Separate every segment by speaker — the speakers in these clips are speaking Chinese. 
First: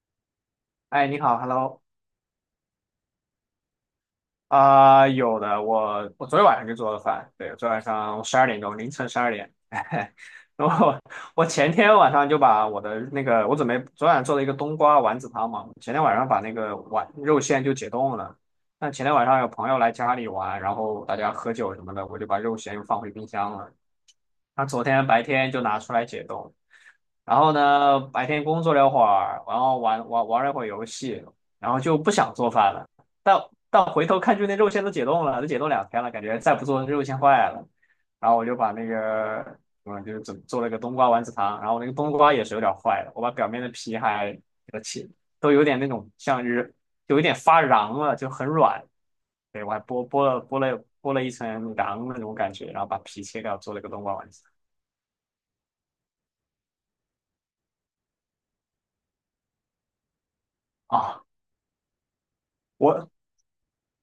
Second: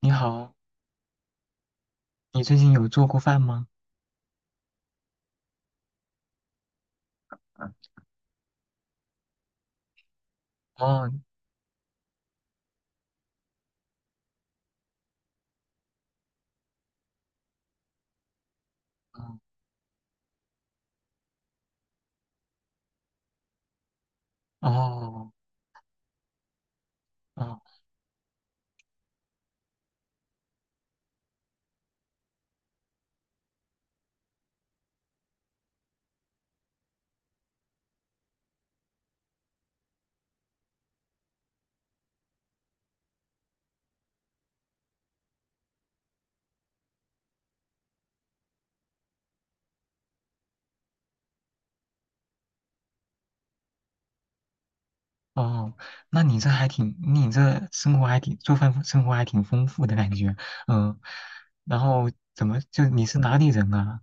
Speaker 1: 你好，
Speaker 2: 哎，你好，Hello，
Speaker 1: 你最近有做过饭吗？
Speaker 2: 啊、有的，我昨天晚上就做了饭，对，昨天
Speaker 1: 嗯。
Speaker 2: 晚上12点钟，凌晨十二点，然后
Speaker 1: 哦。
Speaker 2: 我前天晚上就把我的那个，我准备昨晚做了一个冬瓜丸子汤嘛，前天晚上把那个丸肉馅就解冻了，那前天
Speaker 1: 哦。
Speaker 2: 晚上有朋友来家里玩，然后大家喝酒什么的，我就把肉馅又放回冰箱了，他昨天白
Speaker 1: 哦。
Speaker 2: 天就拿出来解冻，然后
Speaker 1: 哦。
Speaker 2: 呢，白天工作了会儿，然后玩了一会儿游戏，然后就不想做饭了。但但回头看，就那肉馅都解冻了，都解冻2天了，感觉再不做肉馅坏了。然后我就把那个，就是做了个冬瓜丸子汤，然后那个冬瓜也是有点坏的，我把表面的皮还给它切，都有点那种像是有一点发瓤了，就很软。对，我还剥了一层瓤那种感觉，然后把皮切掉，做了个冬瓜丸子。
Speaker 1: 哦。那你这生活还挺，做饭生活还挺丰富的感觉。嗯。
Speaker 2: 啊，
Speaker 1: 然后怎么就你
Speaker 2: 我
Speaker 1: 是哪里人啊？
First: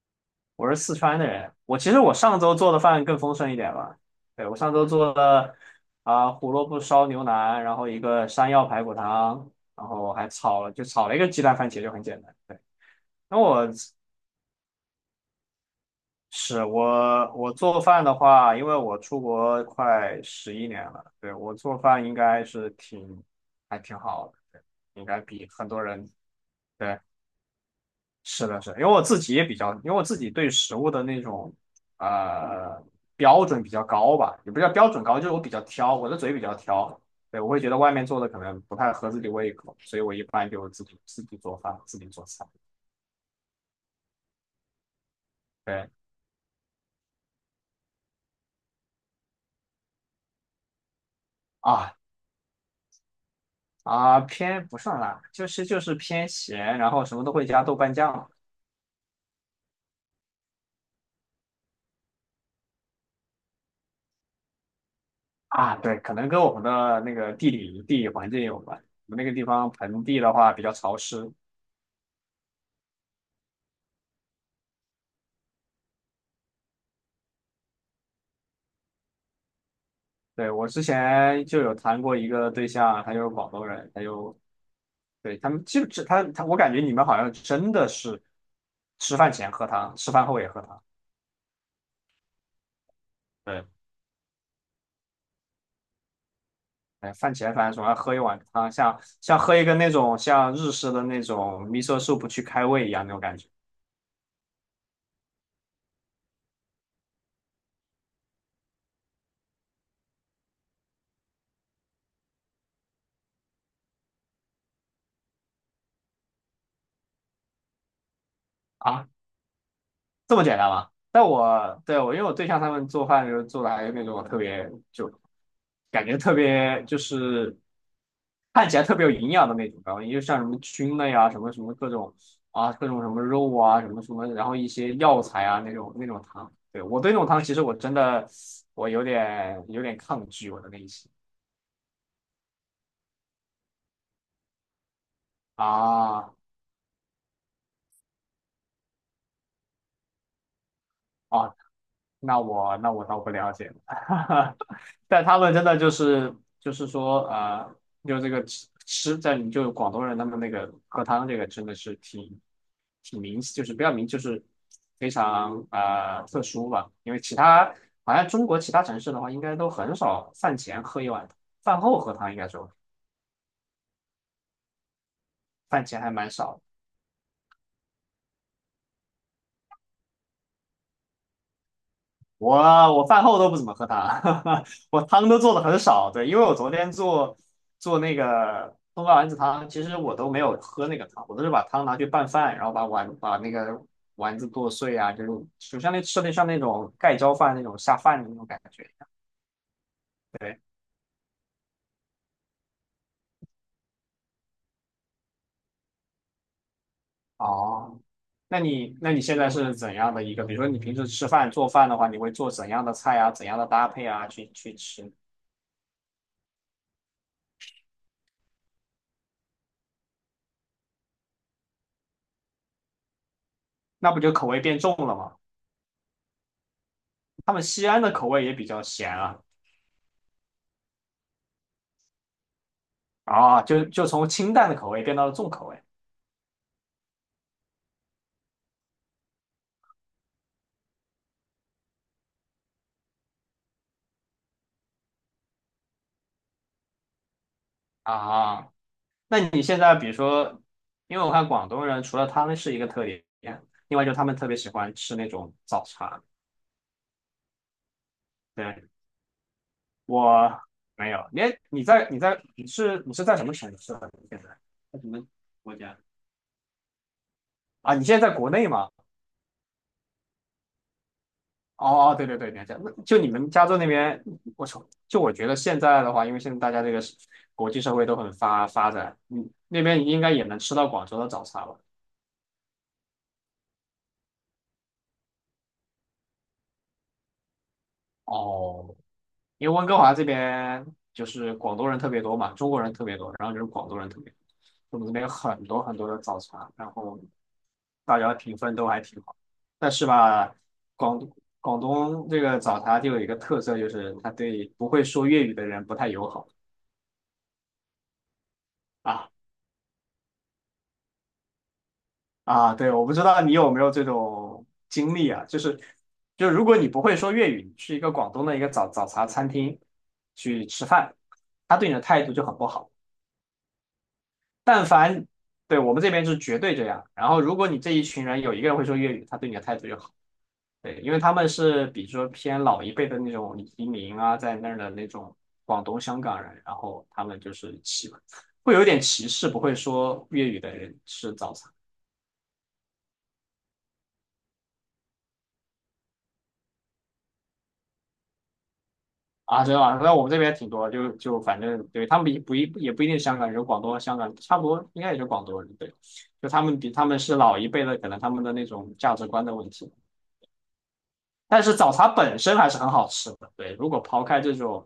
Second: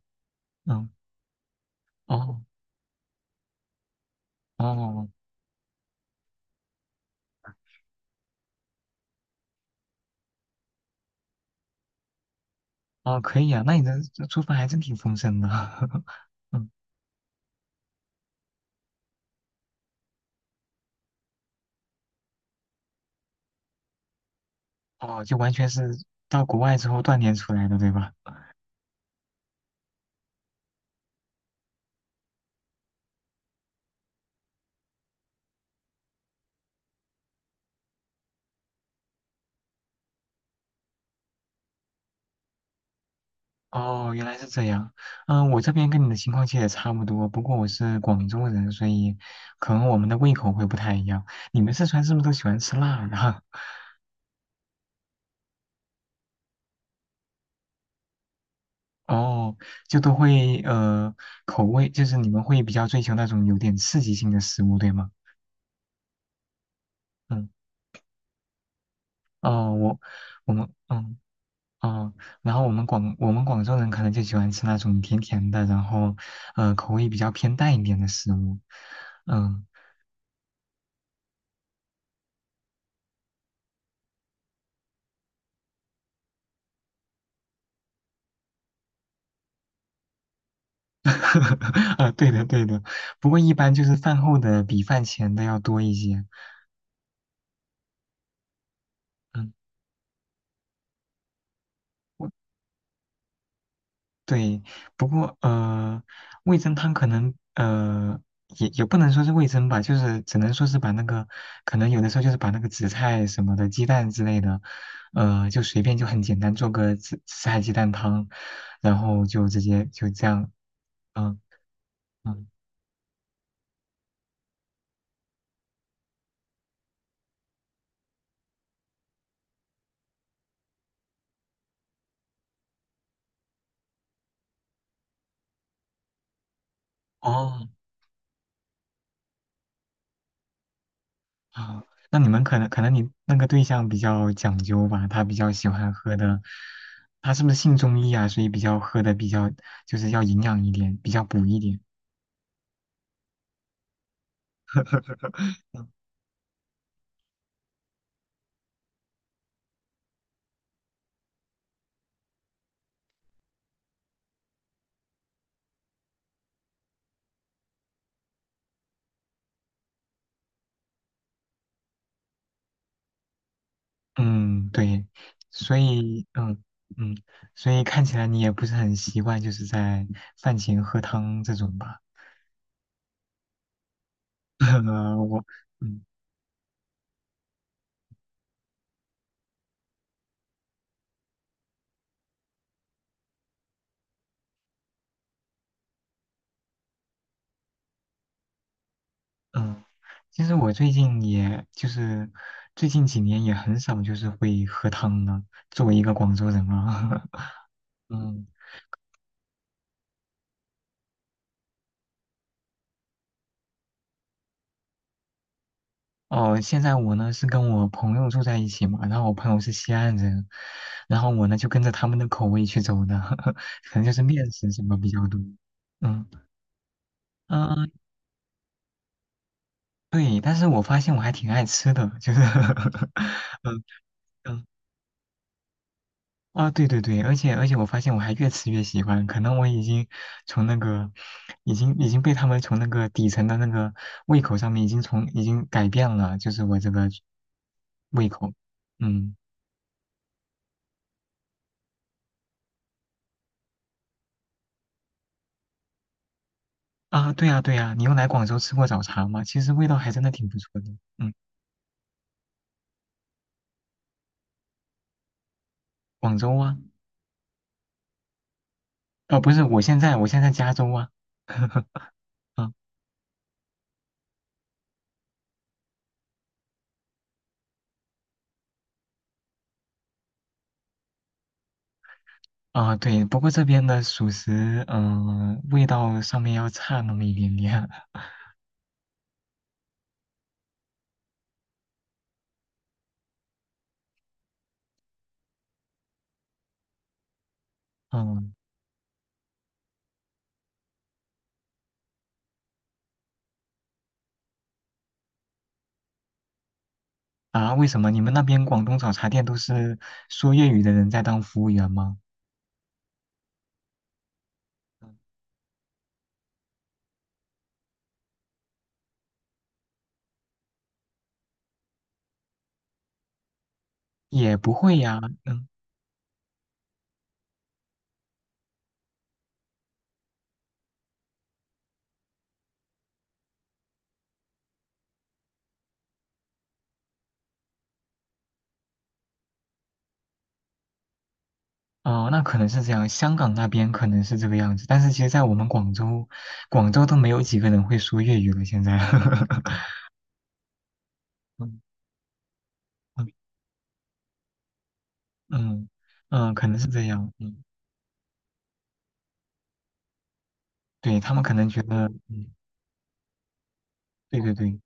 Speaker 2: 我是
Speaker 1: 嗯。
Speaker 2: 四川的人，其实我上
Speaker 1: 哦。
Speaker 2: 周做的饭更丰盛一点吧。对，我上周
Speaker 1: 哦。
Speaker 2: 做了啊、胡萝卜烧牛腩，然后一个山药排骨汤，然后还炒了一个鸡蛋番茄，就很简单。对，
Speaker 1: 哦。
Speaker 2: 那
Speaker 1: 可以啊，
Speaker 2: 我
Speaker 1: 那你的做饭还真挺丰盛的。
Speaker 2: 是
Speaker 1: 嗯。
Speaker 2: 我我做饭的话，因为我出国快11年了，对，我做饭应该还挺好的，对应该
Speaker 1: 哦，就
Speaker 2: 比
Speaker 1: 完
Speaker 2: 很
Speaker 1: 全是
Speaker 2: 多人
Speaker 1: 到国外之
Speaker 2: 对。
Speaker 1: 后锻炼出来的，对吧？
Speaker 2: 是的，是的因为我自己也比较，因为我自己对食物的那种呃标准比较高吧，也不叫标准高，就是我比较挑，我的嘴比较挑，对，我会觉得外面做的可能不太合自己胃口，所以我一般就自己做饭，自己做菜。
Speaker 1: 哦，原来是这样。嗯，我这边跟
Speaker 2: 对
Speaker 1: 你的情况其实也差不多，不过我是广州人，所以可能我们的胃口会不太一样。你们四
Speaker 2: 啊
Speaker 1: 川是不是都喜欢吃辣的？
Speaker 2: 啊，偏不算辣，就是偏咸，然后什么都会加豆瓣酱
Speaker 1: 哦，就都会口味，就是你们会比较追求那种有点刺激性的食物，对吗？
Speaker 2: 啊，对，可能跟我们的那个
Speaker 1: 嗯。
Speaker 2: 地理环境有关，我们那个地方
Speaker 1: 哦。我
Speaker 2: 盆地的话
Speaker 1: 我
Speaker 2: 比
Speaker 1: 们
Speaker 2: 较潮湿，
Speaker 1: 哦，然后我们广州人可能就喜欢吃那种甜甜的，然后口味比较偏淡一点的食物。嗯。
Speaker 2: 对，我之前就有谈过一个对象，他就是广东人，他们就是他，我感觉你们好像真的是吃饭前喝汤，吃饭后也喝汤。
Speaker 1: 啊，对的对的，不过一
Speaker 2: 对，
Speaker 1: 般就是饭后的比饭前的要多一些。
Speaker 2: 哎，饭前反正总要喝一碗汤，像
Speaker 1: 嗯，
Speaker 2: 喝一个那种像日式的那种 miso soup
Speaker 1: 我，
Speaker 2: 去开胃一样那种感觉。
Speaker 1: 对。不过味噌汤可能也不能说是味噌吧，就是只能说是把那个可能有的时候就是把那个紫菜什么的、鸡蛋之类的，就随便就很简单做个紫菜鸡蛋汤，然后就直接就这
Speaker 2: 这么
Speaker 1: 样。
Speaker 2: 简单吗？但
Speaker 1: 嗯
Speaker 2: 我对我因为我
Speaker 1: 嗯。
Speaker 2: 对象他们做饭就是做的还有那种特别就感觉特别就是看起来特别有营养的那种，然后也就像什么菌类啊，什么什么各种啊，各种什么肉啊，什么什么，然后一些药材啊那种汤。对，我对那种汤其实
Speaker 1: 哦
Speaker 2: 我真的我有点抗拒我的内心
Speaker 1: 啊，那你们可能你那个对象比较讲究吧，他比较喜欢喝
Speaker 2: 啊
Speaker 1: 的。他是不是信中医啊？所以比较喝的比较就是要营养一点，比较补
Speaker 2: 啊，
Speaker 1: 一点。
Speaker 2: 那我倒不了解，但他们真的就是说就这个吃在你就广东人他们那个喝汤这个真的是挺明，就是不要明，就是非常特殊吧，因为其他好像中国其他城市的话，应该都很少饭前喝一碗，饭后喝汤应该说
Speaker 1: 嗯，对。所
Speaker 2: 饭前还
Speaker 1: 以
Speaker 2: 蛮少的。
Speaker 1: 嗯嗯，所以看起来你也不是很习惯，就是在饭前喝汤这种吧？
Speaker 2: 我我饭后都不怎么喝汤，我汤都
Speaker 1: 我
Speaker 2: 做的很
Speaker 1: 嗯
Speaker 2: 少。对，因为我昨天做那个冬瓜丸子汤，其实我都没有喝那个汤，我都是把汤拿去拌饭，然后把那个丸子剁碎啊，就是就像那吃的像那种盖浇饭那种下饭的那种感觉一样。
Speaker 1: 嗯，其实
Speaker 2: 对，
Speaker 1: 我最近也就是最近几年也很少就是会喝汤了，作为一个广州人啊。
Speaker 2: 哦，
Speaker 1: 嗯。
Speaker 2: 那你现在是怎样的一个？比如说你平时吃饭做饭的话，你会做怎样的菜啊？怎样的搭配啊？去吃，
Speaker 1: 哦，现在我呢是跟我朋友住在一起嘛，然后我朋友是西安人，然后我呢就跟着他们的口味去走的。可能就
Speaker 2: 那不
Speaker 1: 是
Speaker 2: 就口
Speaker 1: 面
Speaker 2: 味
Speaker 1: 食
Speaker 2: 变
Speaker 1: 什
Speaker 2: 重
Speaker 1: 么比
Speaker 2: 了
Speaker 1: 较
Speaker 2: 吗？
Speaker 1: 多。嗯
Speaker 2: 他
Speaker 1: 嗯。
Speaker 2: 们西安的口味也比较咸啊。
Speaker 1: 对，但是我发现我还挺爱吃的，就是
Speaker 2: 啊，
Speaker 1: 嗯
Speaker 2: 就就从清
Speaker 1: 嗯
Speaker 2: 淡的口味变到了重口味
Speaker 1: 啊，对对对。而且我发现我还越吃越喜欢，可能我已经从那个已经已经被他们从那个底层的那个胃口上面已经改变了，就是我这个胃口。
Speaker 2: 啊。
Speaker 1: 嗯。
Speaker 2: 那你现在比如说，因为我看广东人除了他们是一个特点，另外就是他们特别喜欢吃那种早茶。
Speaker 1: 啊，对呀，对呀，你有来广州吃
Speaker 2: 对，
Speaker 1: 过早茶吗？其实味道还真的挺不
Speaker 2: 我
Speaker 1: 错的。
Speaker 2: 没有，
Speaker 1: 嗯，
Speaker 2: 你是在什么城市啊？你现在在什么国家？
Speaker 1: 广州啊。
Speaker 2: 啊，你现在在国内吗？
Speaker 1: 啊，不是，我现在加州啊。
Speaker 2: 哦哦，对对对，了
Speaker 1: 啊
Speaker 2: 解。那就你们加州那边，我操，就我觉得现在的话，因为现在大家这个是国际社会都很发展，嗯，那边应该也能吃到广州的早茶吧？
Speaker 1: 啊，对，不过这边的属实，味道上面要差那么一点点。
Speaker 2: 哦，因为温哥华这边就是广东人特别多嘛，中国人特别多，然后就是广东人特别多，我们这边有很多很多的早茶，然后大家
Speaker 1: 嗯
Speaker 2: 评分都还挺好。但是吧，广广东这个早茶就有一个特色，就是它对不会说粤语的人不太友好
Speaker 1: 啊，为什么你们那边广东早茶
Speaker 2: 啊
Speaker 1: 店都是说粤语的人在当服务员吗？
Speaker 2: 啊！对，我不知道你有没有这种经历啊，就是就如果你不会说粤语，你去一个广东的一个早茶餐厅去吃饭，他对你的态度就很不好。
Speaker 1: 也不
Speaker 2: 但
Speaker 1: 会呀。
Speaker 2: 凡
Speaker 1: 嗯。
Speaker 2: 对我们这边是绝对这样。然后，如果你这一群人有一个人会说粤语，他对你的态度就好。对，因为他们是比如说偏老一辈的那种移民啊，在那儿的那种广东、香港人，然后他们就是会有点歧视，不会说粤语的人吃早餐
Speaker 1: 哦，那可能是这样，香港那边可能是这个样子，但是其实，在我们广州，广州都没有几个人会说粤语了，现在。
Speaker 2: 啊，知道啊。那我们这边挺多，就反正 对他们比不一也不一定是
Speaker 1: 嗯
Speaker 2: 香港人，广东、香港差不多，应该也就广东人
Speaker 1: 嗯。
Speaker 2: 对。就
Speaker 1: 嗯，
Speaker 2: 他
Speaker 1: 可能
Speaker 2: 们
Speaker 1: 是
Speaker 2: 比
Speaker 1: 这
Speaker 2: 他们
Speaker 1: 样。
Speaker 2: 是老
Speaker 1: 嗯，
Speaker 2: 一辈的，可能他们的那种价值观的问题。
Speaker 1: 对，他们可
Speaker 2: 但
Speaker 1: 能
Speaker 2: 是
Speaker 1: 觉
Speaker 2: 早
Speaker 1: 得，
Speaker 2: 茶本
Speaker 1: 嗯，
Speaker 2: 身还是很好吃的。对，如果抛
Speaker 1: 对
Speaker 2: 开
Speaker 1: 对
Speaker 2: 这
Speaker 1: 对
Speaker 2: 种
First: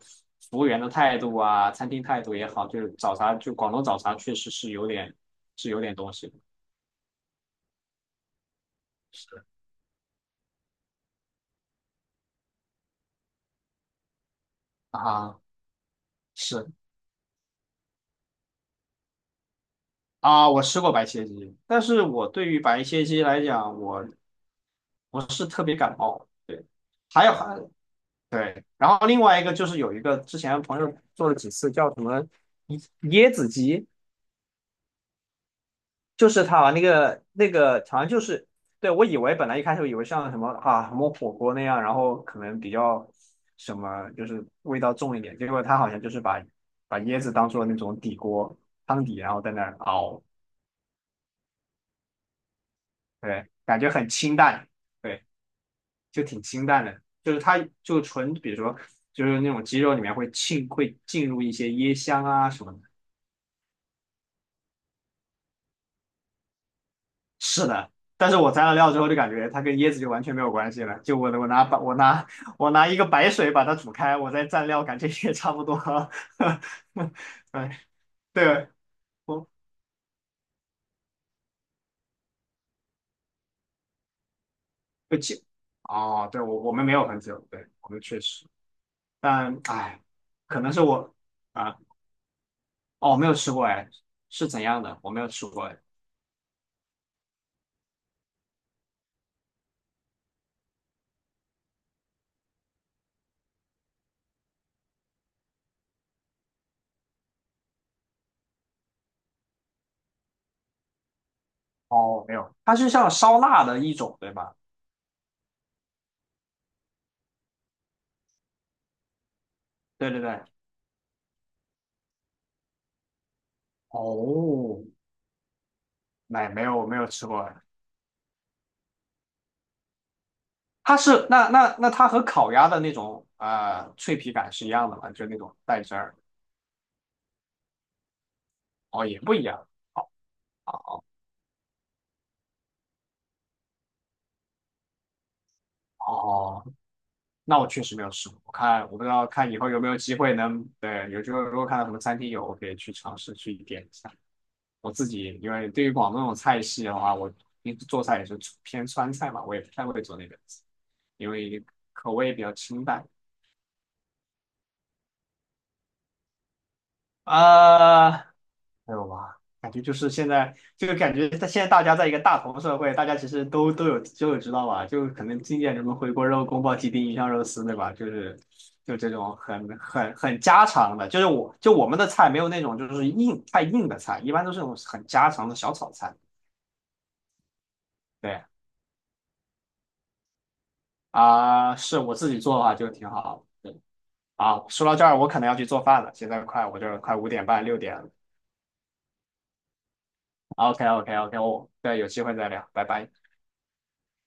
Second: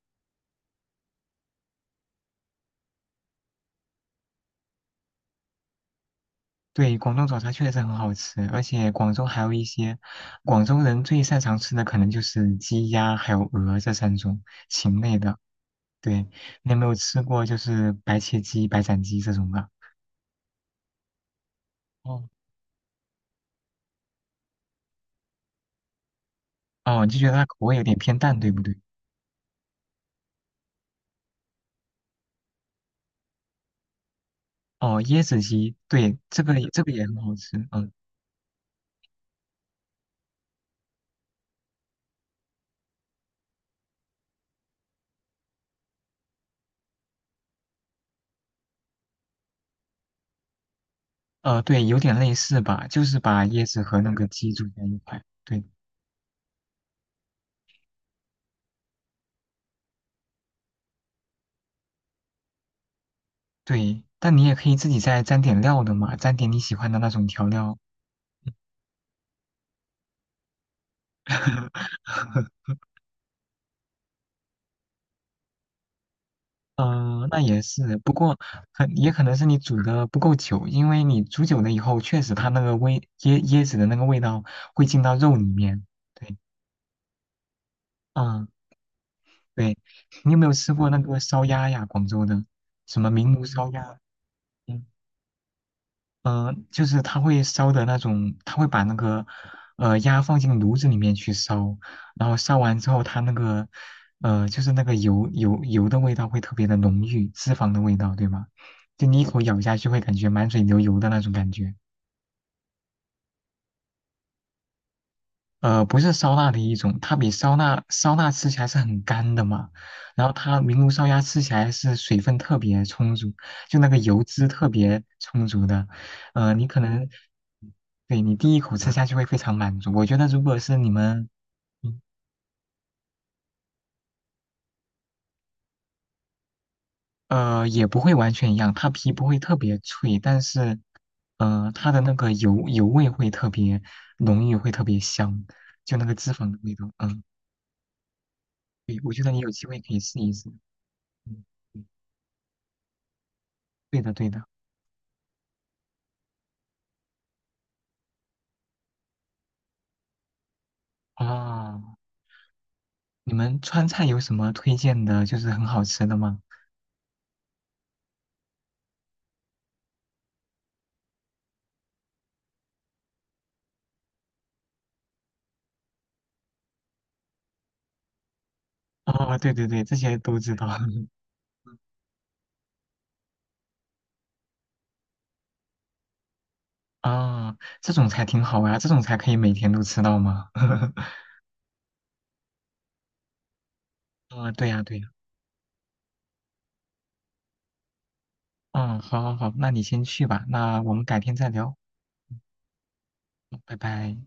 Speaker 2: 服务员的态度啊，餐厅态度也好，就是早茶，就广东早茶确实是有点是有点东西的。
Speaker 1: 对，广东早茶确实很好吃，而且广州还
Speaker 2: 是
Speaker 1: 有一些广州人最擅长吃的，可能就是鸡鸭还有鹅这三种禽类的。
Speaker 2: 啊，
Speaker 1: 对，
Speaker 2: 是
Speaker 1: 你有没有吃过就是白切鸡、白斩鸡这种的？
Speaker 2: 啊，我吃过白切鸡，但是我
Speaker 1: 哦
Speaker 2: 对于白切鸡来讲，我不是特别感冒。对，
Speaker 1: 哦，你就
Speaker 2: 还
Speaker 1: 觉得
Speaker 2: 有
Speaker 1: 它口
Speaker 2: 还
Speaker 1: 味有点偏淡，对不
Speaker 2: 对，
Speaker 1: 对？
Speaker 2: 然后另外一个就是有一个之前朋友做了几次叫什么椰子鸡，
Speaker 1: 哦，椰子鸡，对，
Speaker 2: 就
Speaker 1: 这
Speaker 2: 是
Speaker 1: 个也
Speaker 2: 它那
Speaker 1: 这个也很
Speaker 2: 个
Speaker 1: 好
Speaker 2: 那
Speaker 1: 吃。
Speaker 2: 个好像就是，对，我以为本来一开始以为像什么啊什么火锅那样，然后可能比较什么就是味道重一点，结果它好像就是把椰子当做那种底锅汤底，然后在那儿熬，
Speaker 1: 对，有点类似吧，就是把
Speaker 2: 对，
Speaker 1: 椰
Speaker 2: 感
Speaker 1: 子
Speaker 2: 觉
Speaker 1: 和
Speaker 2: 很
Speaker 1: 那个
Speaker 2: 清
Speaker 1: 鸡煮
Speaker 2: 淡，
Speaker 1: 在一块。
Speaker 2: 对，
Speaker 1: 对。
Speaker 2: 就挺清淡的，就是它就纯比如说就是那种鸡肉里面会浸会进入一些椰香啊什么的。
Speaker 1: 对，但你也可以自己再沾点料的嘛，沾点你喜欢的那种调
Speaker 2: 是
Speaker 1: 料。
Speaker 2: 的，但是我蘸了料之后就感觉它跟椰子就完全没有关系了。就我我拿把我 拿我拿一个白水把它煮开，我再蘸料，感觉也差不多。
Speaker 1: 嗯，那也
Speaker 2: 对
Speaker 1: 是，不过
Speaker 2: 对，
Speaker 1: 也可能是
Speaker 2: 我
Speaker 1: 你煮的不够久，因为你煮久了以后，确实它那个椰子的那个味道会进到
Speaker 2: 我
Speaker 1: 肉里
Speaker 2: 记
Speaker 1: 面。
Speaker 2: 哦，
Speaker 1: 对。
Speaker 2: 对我们没有很久，对我们确实，
Speaker 1: 嗯，
Speaker 2: 但
Speaker 1: 对，
Speaker 2: 哎，
Speaker 1: 你有没有
Speaker 2: 可能
Speaker 1: 吃
Speaker 2: 是
Speaker 1: 过那
Speaker 2: 我
Speaker 1: 个烧鸭
Speaker 2: 啊
Speaker 1: 呀？广州的什么
Speaker 2: 哦没
Speaker 1: 名
Speaker 2: 有
Speaker 1: 炉
Speaker 2: 吃过
Speaker 1: 烧
Speaker 2: 哎，
Speaker 1: 鸭？
Speaker 2: 是怎样
Speaker 1: 嗯
Speaker 2: 的？我没有吃过哎。
Speaker 1: 嗯，就是它会烧的那种，它会把那个鸭放进炉子里面去烧，然后烧完之后，它那个就是那个油的味道会特别的浓郁，脂肪的味道，对吗？就你一口咬下去会感觉满嘴流油的那种感觉。
Speaker 2: 哦，没有，它是像烧腊的一种，对吧？
Speaker 1: 不是烧腊的一种，它比烧腊吃起来是很干的嘛，
Speaker 2: 对对
Speaker 1: 然后
Speaker 2: 对。
Speaker 1: 它明炉烧鸭吃起来是水分特别充足，就那个油脂特
Speaker 2: 哦，
Speaker 1: 别充足的。
Speaker 2: 没没
Speaker 1: 你可
Speaker 2: 有没有
Speaker 1: 能
Speaker 2: 吃过，
Speaker 1: 对你第一口吃下去会非常满足。我觉得如果是你
Speaker 2: 它是
Speaker 1: 们，
Speaker 2: 那
Speaker 1: 嗯
Speaker 2: 它和烤鸭的那种脆皮感是一样的吗？就是那种带汁儿
Speaker 1: 也不会完全一样，它
Speaker 2: 哦，
Speaker 1: 皮
Speaker 2: 也
Speaker 1: 不
Speaker 2: 不
Speaker 1: 会
Speaker 2: 一
Speaker 1: 特
Speaker 2: 样
Speaker 1: 别脆，但是，
Speaker 2: 啊
Speaker 1: 它的那个油味会特别浓郁，会特别香，就那个脂肪的
Speaker 2: 哦。
Speaker 1: 味道。嗯，
Speaker 2: 那我确实没有试过，我看
Speaker 1: 对，
Speaker 2: 我不知
Speaker 1: 我觉
Speaker 2: 道
Speaker 1: 得你有
Speaker 2: 看以
Speaker 1: 机
Speaker 2: 后
Speaker 1: 会
Speaker 2: 有没
Speaker 1: 可
Speaker 2: 有
Speaker 1: 以
Speaker 2: 机
Speaker 1: 试一
Speaker 2: 会
Speaker 1: 试。
Speaker 2: 能对，有机会
Speaker 1: 嗯，
Speaker 2: 如果看到什么餐厅有，我可以去尝试去点一
Speaker 1: 对
Speaker 2: 下。
Speaker 1: 的，对的。
Speaker 2: 我自己因为对于广东那种菜系的话，我平时做菜也是偏川菜嘛，我也不太会做那个，因为
Speaker 1: 啊，
Speaker 2: 口味比较清淡。
Speaker 1: 你们川菜有什么推荐的，就是很好吃的吗？
Speaker 2: 啊。没有吧？感觉就是现在，就感觉现在大家在一个大同社会，大家其实都知道吧？就可能经典什么回锅肉、宫保鸡丁、鱼香肉丝，对吧？就是就这
Speaker 1: 哦，
Speaker 2: 种
Speaker 1: 对对
Speaker 2: 很
Speaker 1: 对，这
Speaker 2: 很
Speaker 1: 些都
Speaker 2: 很
Speaker 1: 知
Speaker 2: 家
Speaker 1: 道。
Speaker 2: 常的，就是就我们的菜没有那种就是太硬的菜，一般都是那种很家常的小炒菜。
Speaker 1: 啊，这种才
Speaker 2: 对
Speaker 1: 挺好呀，这种才可以每天都吃到吗？
Speaker 2: 啊，是我自己做的话就挺好。对
Speaker 1: 啊，
Speaker 2: 啊，
Speaker 1: 对呀
Speaker 2: 说到
Speaker 1: 对
Speaker 2: 这
Speaker 1: 呀。
Speaker 2: 儿，我可能要去做饭了，现在快我这儿快5点半6点了。
Speaker 1: 嗯，好好好，那你先去吧，那
Speaker 2: OK
Speaker 1: 我们
Speaker 2: OK
Speaker 1: 改天
Speaker 2: OK，
Speaker 1: 再
Speaker 2: 我
Speaker 1: 聊。
Speaker 2: 对有机会再聊，拜拜。
Speaker 1: 好拜拜。